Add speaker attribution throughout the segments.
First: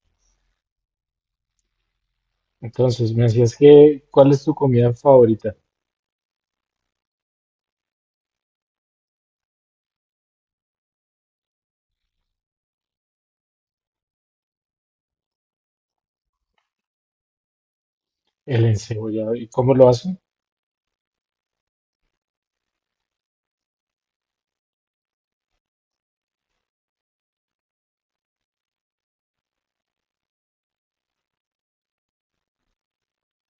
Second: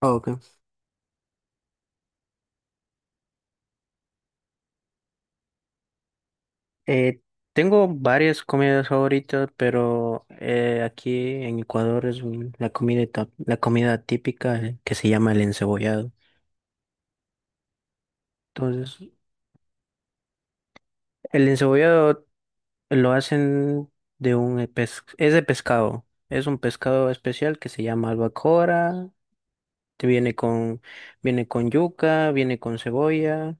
Speaker 1: Ah, ok.
Speaker 2: Entonces, me decías que, ¿cuál es tu comida favorita?
Speaker 1: Eh, Tengo varias comidas favoritas, pero aquí en Ecuador es la comida, la comida típica que se llama el encebollado.
Speaker 2: El
Speaker 1: Entonces,
Speaker 2: encebollado. ¿Y cómo lo hacen?
Speaker 1: el encebollado lo hacen de un es de pescado. Es un pescado especial que se llama albacora. Te viene con yuca, viene con cebolla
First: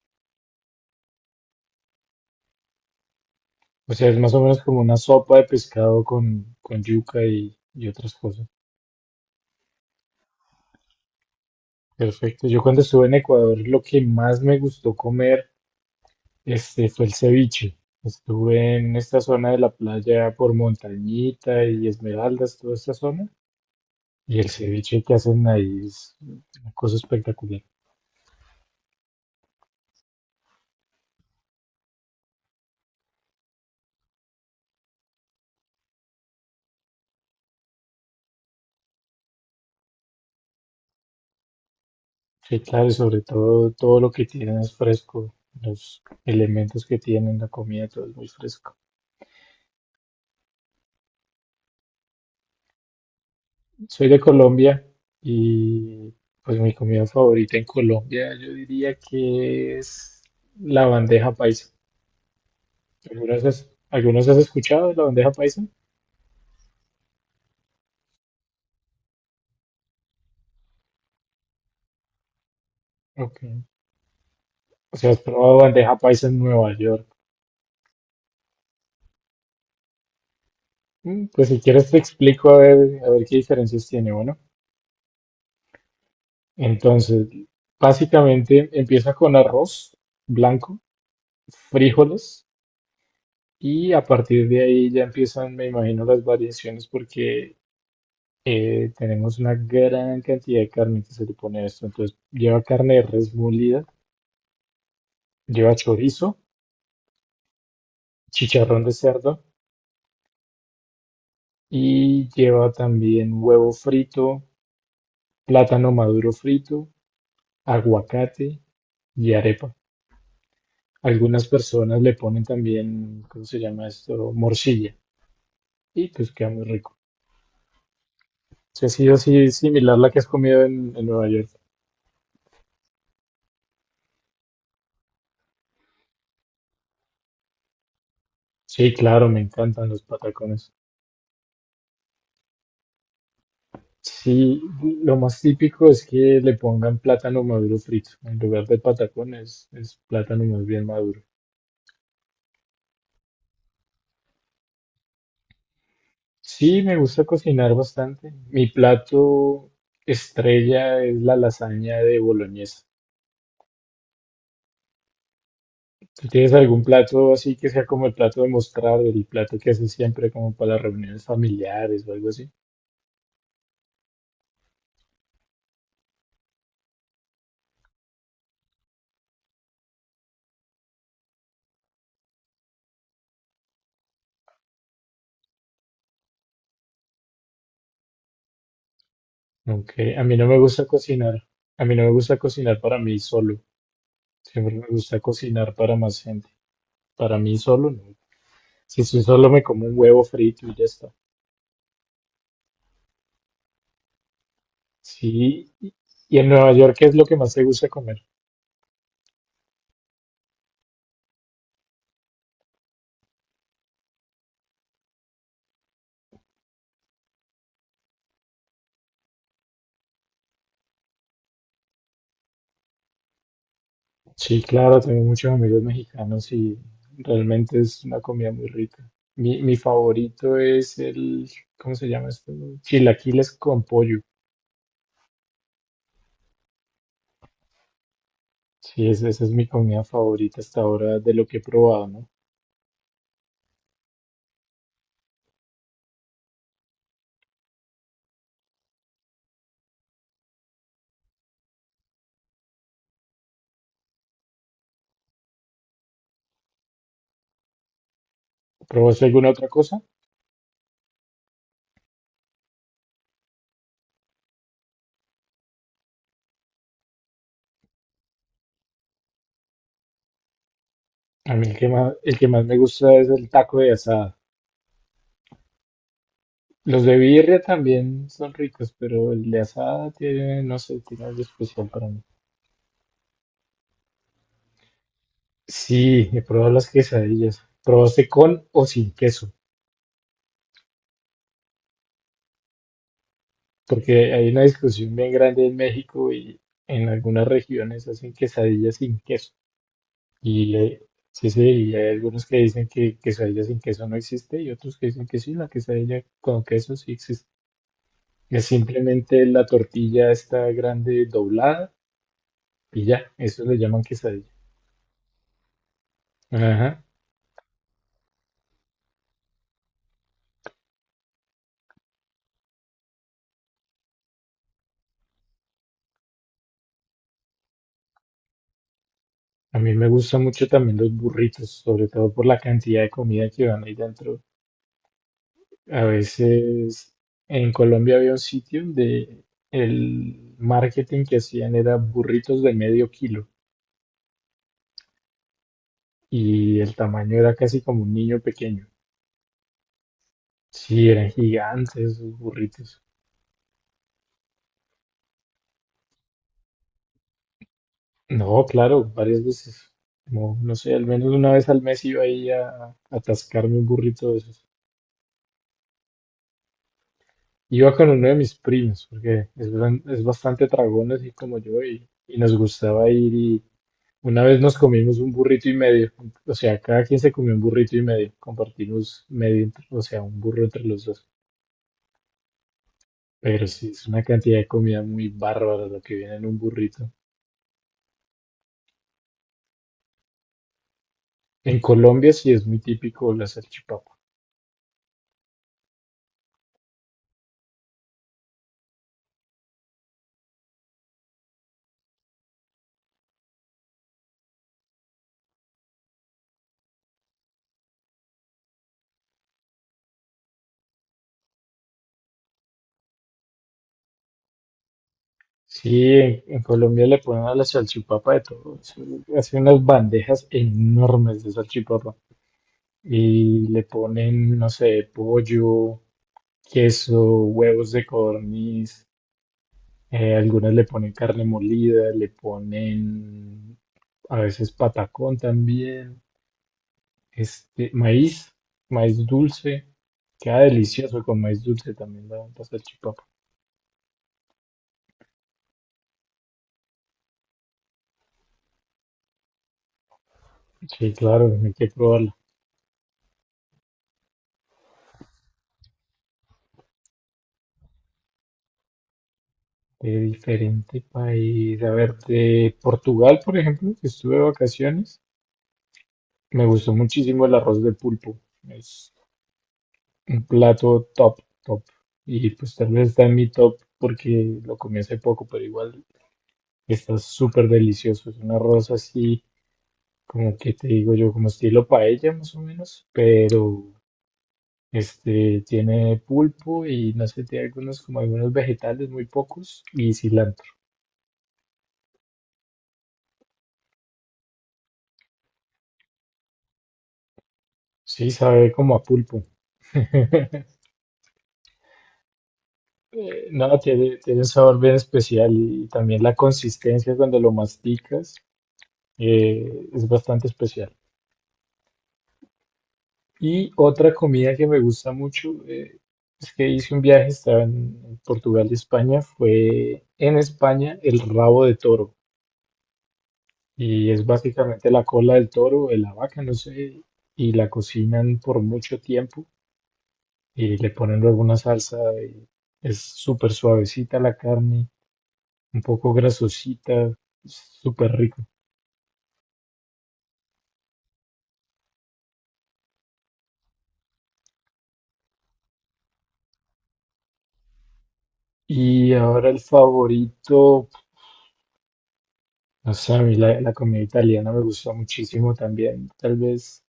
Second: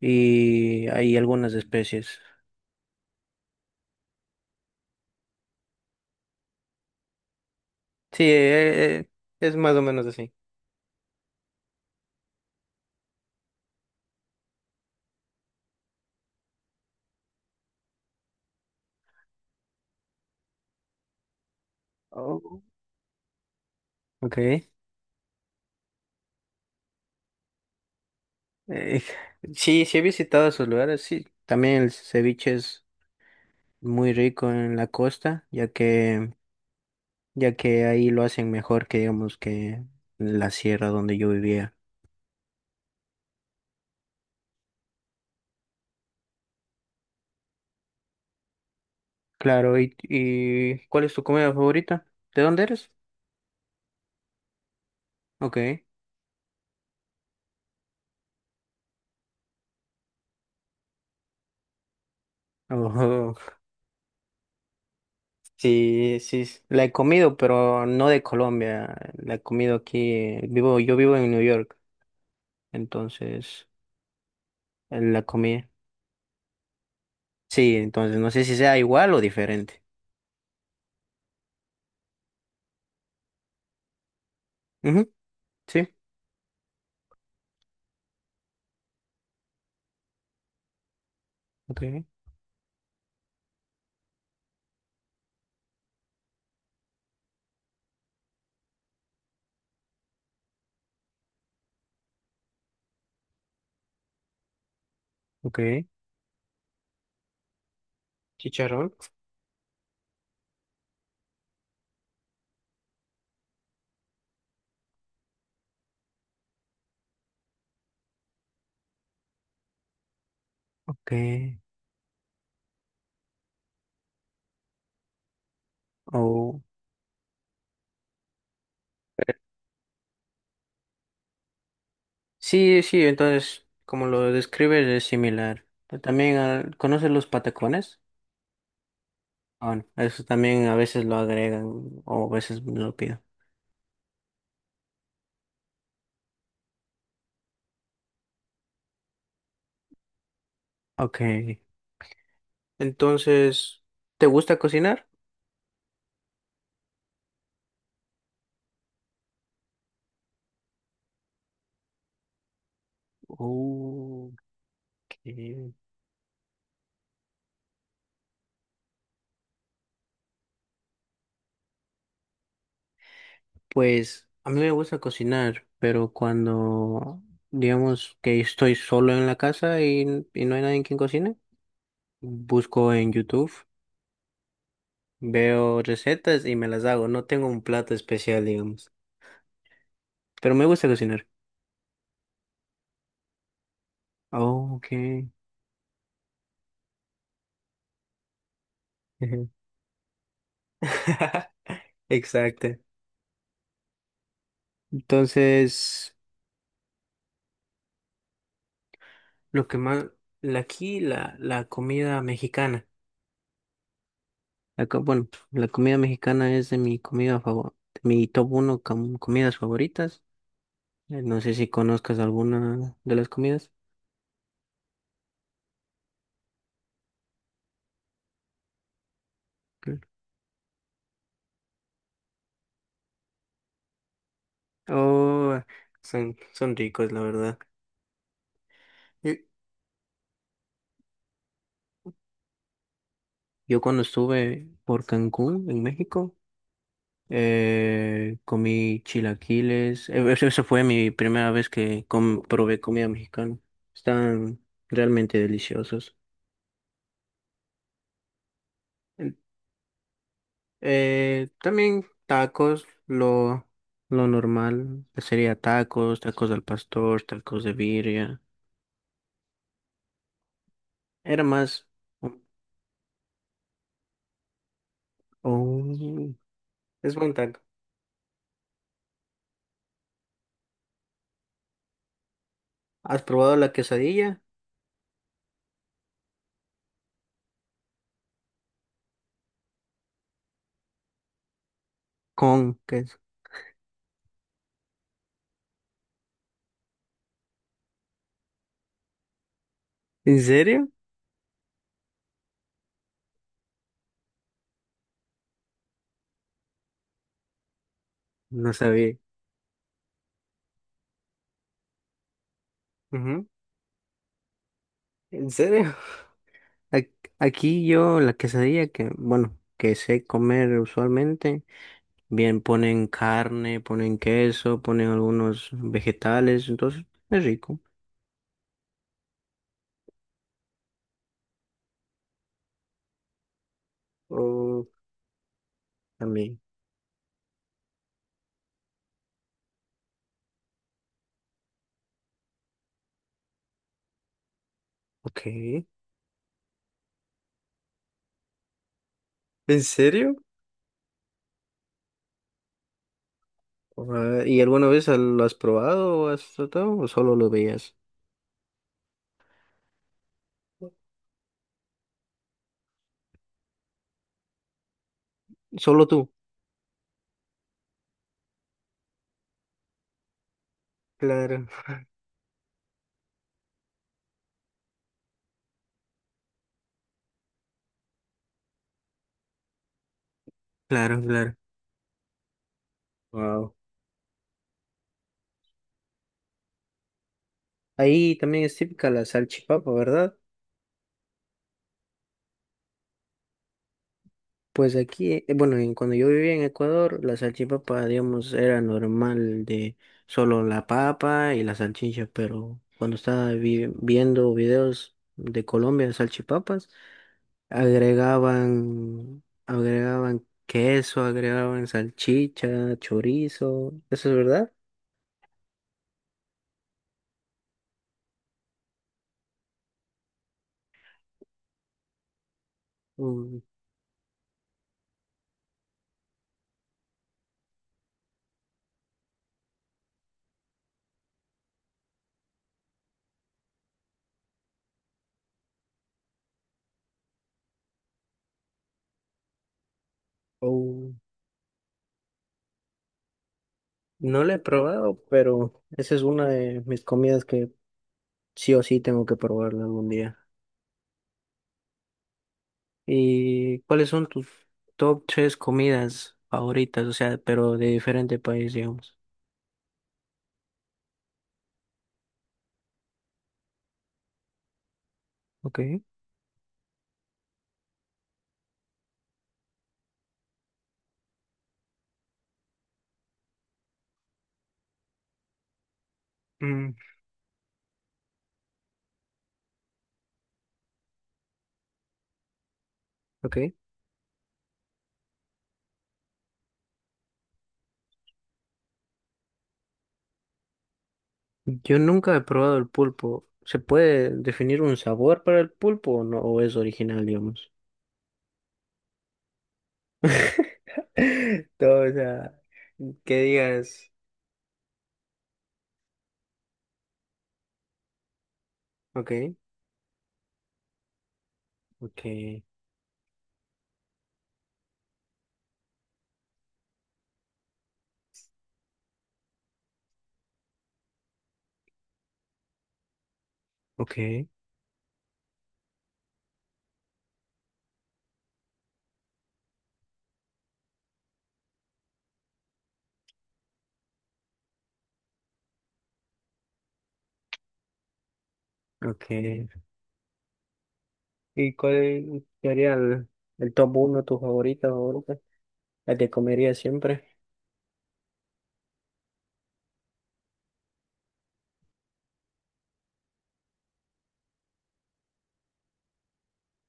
Speaker 1: y hay algunas especies.
Speaker 2: O sea, es más o menos como una sopa de pescado con, yuca y, otras
Speaker 1: Sí,
Speaker 2: cosas.
Speaker 1: es más o menos así.
Speaker 2: Perfecto. Yo cuando estuve en Ecuador, lo que más me gustó comer, fue el ceviche. Estuve en esta zona de la playa por Montañita y Esmeraldas,
Speaker 1: Oh.
Speaker 2: toda esta zona.
Speaker 1: Ok.
Speaker 2: Y el ceviche que hacen ahí es una cosa espectacular.
Speaker 1: Eh, sí, sí he visitado esos lugares, sí. También el ceviche es muy rico en la costa, ya que ahí lo hacen mejor que digamos que en la sierra donde yo vivía.
Speaker 2: Sí, claro, y sobre todo todo lo que tienen es fresco, los elementos que tienen, la comida, todo es muy fresco.
Speaker 1: Claro, y ¿cuál es tu comida favorita? ¿De dónde eres?
Speaker 2: Soy de Colombia
Speaker 1: Ok.
Speaker 2: y pues mi comida favorita en Colombia yo diría que es la bandeja paisa. ¿Algunos
Speaker 1: Ojo.
Speaker 2: has, algunos has escuchado de la bandeja paisa?
Speaker 1: Sí, sí, la he comido, pero no de Colombia. La he comido aquí, vivo, yo vivo en New York,
Speaker 2: Ok.
Speaker 1: entonces
Speaker 2: O sea, ¿has
Speaker 1: la
Speaker 2: probado
Speaker 1: comí.
Speaker 2: bandeja paisa en Nueva York?
Speaker 1: Sí, entonces no sé si sea igual o diferente.
Speaker 2: Mm, pues si quieres te explico a ver qué diferencias tiene, bueno.
Speaker 1: Ujú, sí.
Speaker 2: Entonces, básicamente empieza con arroz blanco,
Speaker 1: Ok.
Speaker 2: frijoles. Y a partir de ahí ya empiezan, me imagino, las variaciones porque tenemos una gran cantidad de carne que se le pone a esto. Entonces lleva carne de res molida,
Speaker 1: Ok,
Speaker 2: lleva chorizo, chicharrón de
Speaker 1: chicharrón.
Speaker 2: cerdo y lleva también huevo frito, plátano maduro frito, aguacate y arepa.
Speaker 1: Ok.
Speaker 2: Algunas personas le ponen también, ¿cómo se llama esto? Morcilla. Y pues queda
Speaker 1: Oh.
Speaker 2: muy rico. Si ha sido así similar la que has comido en, Nueva York.
Speaker 1: Sí, sí, entonces, como lo describes, es similar. Pero también, ah, ¿conoces los patacones?
Speaker 2: Sí, claro, me
Speaker 1: Ah, no,
Speaker 2: encantan los
Speaker 1: eso también
Speaker 2: patacones.
Speaker 1: a veces lo agregan o a veces me lo pido.
Speaker 2: Sí, lo más típico es que le pongan plátano maduro frito. En lugar de patacones, es plátano más bien
Speaker 1: Ok.
Speaker 2: maduro.
Speaker 1: Entonces, ¿te gusta cocinar?
Speaker 2: Sí, me gusta cocinar bastante. Mi plato estrella es la lasaña de boloñesa.
Speaker 1: Oh, ok.
Speaker 2: ¿Tú tienes algún plato así que sea como el plato de mostrar, el plato que haces siempre como para las reuniones familiares o algo así?
Speaker 1: Pues a mí me gusta cocinar, pero cuando digamos que estoy solo en la casa y no hay nadie quien cocine, busco en YouTube. Veo recetas y me las hago. No tengo un plato especial, digamos.
Speaker 2: Aunque a mí no
Speaker 1: Pero
Speaker 2: me
Speaker 1: me
Speaker 2: gusta
Speaker 1: gusta cocinar.
Speaker 2: cocinar. A mí no me gusta cocinar para mí solo.
Speaker 1: Oh,
Speaker 2: Siempre me gusta
Speaker 1: ok.
Speaker 2: cocinar para más gente. Para mí solo no. Si sí, solo
Speaker 1: Ujú.
Speaker 2: me como un huevo frito y ya está.
Speaker 1: Exacto.
Speaker 2: Sí, y
Speaker 1: Entonces,
Speaker 2: en Nueva York, ¿qué es lo que más te gusta comer?
Speaker 1: lo que más, aquí la comida mexicana. Bueno, la comida mexicana es de mi comida favor, de mi top 1 comidas favoritas. No sé si conozcas alguna de las comidas.
Speaker 2: Sí, claro, tengo muchos amigos mexicanos y realmente es una comida muy rica. Mi
Speaker 1: Claro.
Speaker 2: favorito es el, ¿cómo se llama esto? Chilaquiles con pollo.
Speaker 1: Oh, son, son ricos, la verdad.
Speaker 2: Sí,
Speaker 1: Yo
Speaker 2: esa es mi comida favorita hasta ahora de lo que he probado, ¿no?
Speaker 1: yo cuando estuve por Cancún, en México, comí chilaquiles. Esa esa fue mi primera vez que probé comida mexicana. Están realmente deliciosos.
Speaker 2: ¿Probaste
Speaker 1: En-
Speaker 2: alguna otra cosa?
Speaker 1: también tacos, lo normal sería tacos, tacos al pastor, tacos de birria. Era
Speaker 2: A mí el
Speaker 1: más...
Speaker 2: que más, el que más me gusta es el taco de asada.
Speaker 1: Oh,
Speaker 2: Los
Speaker 1: es
Speaker 2: de
Speaker 1: buen
Speaker 2: birria
Speaker 1: taco.
Speaker 2: también son ricos, pero el de asada tiene, no sé, tiene algo especial para mí.
Speaker 1: ¿Has probado la quesadilla?
Speaker 2: Sí, he probado las quesadillas. ¿Probaste con o sin queso?
Speaker 1: ¿Con queso?
Speaker 2: Porque hay una discusión bien grande en México y en algunas regiones hacen quesadillas sin queso.
Speaker 1: ¿En
Speaker 2: Y
Speaker 1: serio?
Speaker 2: sí, sí, y hay algunos que dicen que quesadilla sin queso no existe y otros que dicen que sí, la quesadilla con queso sí existe. Es
Speaker 1: No sabía.
Speaker 2: simplemente la tortilla está grande doblada y ya,
Speaker 1: Ujú.
Speaker 2: eso le llaman quesadilla.
Speaker 1: ¿En serio?
Speaker 2: Ajá.
Speaker 1: Ac- Aquí yo la quesadilla que, bueno, que sé comer usualmente, bien ponen carne, ponen queso, ponen algunos vegetales, entonces es rico.
Speaker 2: A mí me gustan mucho también los burritos, sobre todo por la cantidad de comida que van ahí dentro.
Speaker 1: Oh,
Speaker 2: A
Speaker 1: también.
Speaker 2: veces en Colombia había un sitio donde el marketing que hacían era burritos de medio kilo
Speaker 1: Ok.
Speaker 2: y el tamaño era casi como un niño pequeño.
Speaker 1: ¿En serio?
Speaker 2: Sí, eran gigantes esos burritos.
Speaker 1: Ah, ¿y alguna vez lo has probado o has tratado o solo lo veías?
Speaker 2: No, claro, varias veces. No, no sé, al menos una vez al mes iba ahí a, atascarme un burrito de esos.
Speaker 1: Solo tú.
Speaker 2: Iba con uno de mis primos, porque es, es bastante tragón así como
Speaker 1: Claro,
Speaker 2: yo y, nos gustaba ir. Una vez nos comimos un burrito y medio, o sea, cada quien se comió un burrito y medio, compartimos medio, o sea, un burro entre los
Speaker 1: claro,
Speaker 2: dos.
Speaker 1: claro.
Speaker 2: Pero
Speaker 1: Wow.
Speaker 2: sí, es una cantidad de comida muy bárbara lo que viene en un burrito.
Speaker 1: Ahí también es típica la salchipapa, ¿verdad?
Speaker 2: En Colombia sí es muy típico la salchipapa.
Speaker 1: Pues aquí, bueno, cuando yo vivía en Ecuador, la salchipapa, digamos, era normal de solo la papa y la salchicha, pero cuando estaba viendo videos de Colombia de salchipapas, agregaban queso, agregaban salchicha, chorizo, ¿eso es verdad?
Speaker 2: Sí, en, Colombia le ponen a la salchipapa de todo. Hacen unas bandejas enormes de salchipapa
Speaker 1: Mm,
Speaker 2: y le ponen, no sé, pollo, queso, huevos de codorniz. Algunas le ponen carne molida, le ponen a veces patacón también, maíz, maíz dulce, queda
Speaker 1: o-
Speaker 2: delicioso con maíz dulce también la, salchipapa.
Speaker 1: no la he probado, pero esa es una de mis comidas que sí o sí tengo que probarla algún día.
Speaker 2: Sí, claro, hay que probarla.
Speaker 1: ¿Y cuáles son tus top tres comidas favoritas? O sea, pero de diferente país, digamos.
Speaker 2: De diferente país, a ver, de Portugal, por ejemplo, que estuve de vacaciones,
Speaker 1: Ok.
Speaker 2: me gustó muchísimo el arroz de pulpo, es un plato top, top. Y pues tal vez está en mi top porque lo comí hace poco, pero igual
Speaker 1: Mm,
Speaker 2: está súper delicioso. Es un arroz así, como que te digo yo, como estilo paella más o menos,
Speaker 1: ok.
Speaker 2: pero este tiene pulpo y no sé, tiene algunos como algunos vegetales, muy pocos, y cilantro.
Speaker 1: Yo nunca he probado el pulpo. ¿Se puede definir un sabor para el pulpo o no? ¿O es original, digamos?
Speaker 2: Sí, sabe como a pulpo.
Speaker 1: Todo, o sea, que
Speaker 2: No,
Speaker 1: digas,
Speaker 2: tiene, un sabor bien especial y también la consistencia cuando lo masticas
Speaker 1: ok,
Speaker 2: es bastante especial.
Speaker 1: ok,
Speaker 2: Y otra comida que me gusta mucho, es que hice un viaje, estaba en Portugal y España, fue en España el rabo de toro. Y es
Speaker 1: ok,
Speaker 2: básicamente la cola del toro, de la vaca, no sé, y la cocinan por mucho tiempo y le ponen luego una salsa y es súper suavecita la carne, un poco grasosita, súper rico.
Speaker 1: ok. ¿Y cuál sería el top uno, tu favorita, favorita? La que comería siempre.
Speaker 2: Y ahora el favorito, no sé, a mí la, comida italiana me gusta muchísimo también, tal vez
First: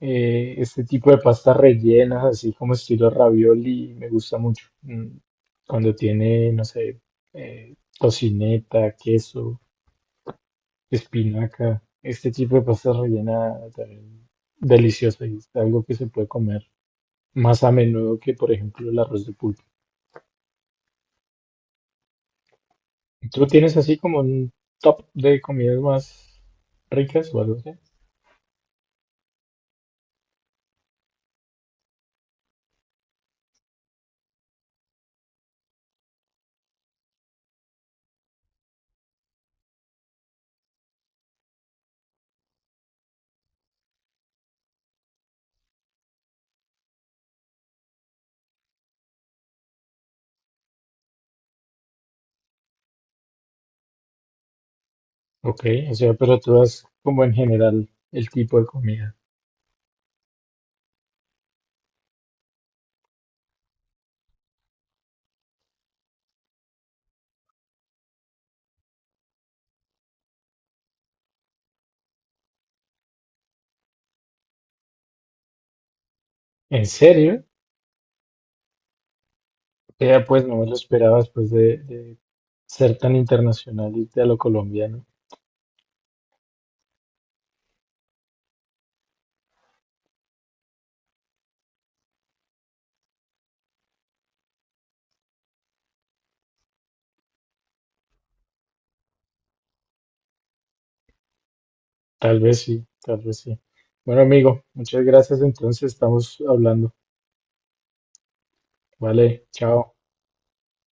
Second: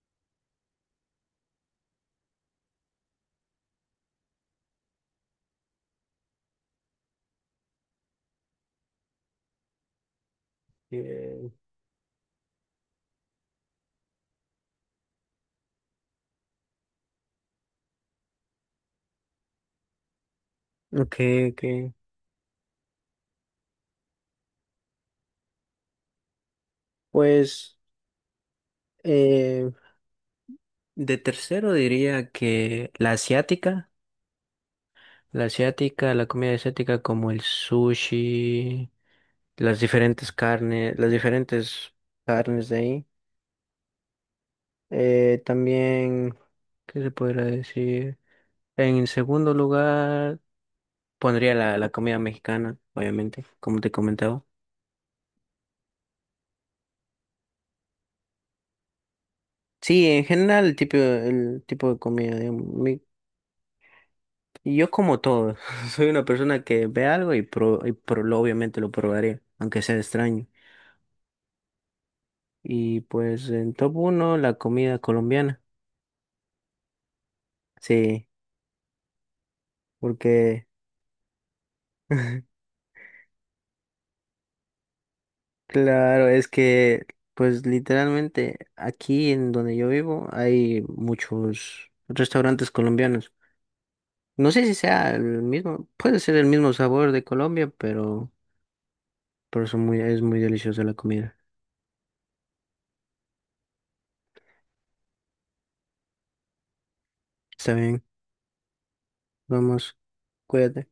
Speaker 2: este tipo de pastas rellenas, así como estilo ravioli, me gusta mucho. Mm, cuando tiene, no sé, tocineta, queso,
Speaker 1: Eh,
Speaker 2: espinaca, este tipo de pastas rellenas también deliciosa y es algo que se puede comer más a menudo que, por ejemplo, el arroz de pulpo.
Speaker 1: ok, ok.
Speaker 2: ¿Tú tienes así como un top de comidas más ricas o algo así?
Speaker 1: Pues. eh, De tercero diría que la asiática, la asiática, la comida asiática como el sushi, las diferentes carnes de ahí. También, ¿qué se podría decir? En segundo lugar, pondría la comida mexicana, obviamente, como te comentaba.
Speaker 2: Ok, o sea, pero tú das como en general el tipo de comida.
Speaker 1: Sí, en general el tipo de comida, digamos, yo como todo, soy una persona que ve algo y obviamente lo probaré, aunque sea extraño. Y pues en top uno, la comida colombiana.
Speaker 2: ¿En serio?
Speaker 1: Sí,
Speaker 2: Vea, pues no me
Speaker 1: porque
Speaker 2: lo esperaba después de, ser tan internacional y a lo colombiano.
Speaker 1: claro, es que pues literalmente aquí en donde yo vivo hay muchos restaurantes colombianos. No sé si sea el mismo, puede ser el mismo sabor de Colombia, pero son muy, es muy deliciosa la comida.
Speaker 2: Tal vez sí, tal vez sí. Bueno, amigo, muchas gracias. Entonces estamos hablando.
Speaker 1: Está bien,
Speaker 2: Vale, chao.
Speaker 1: vamos, cuídate.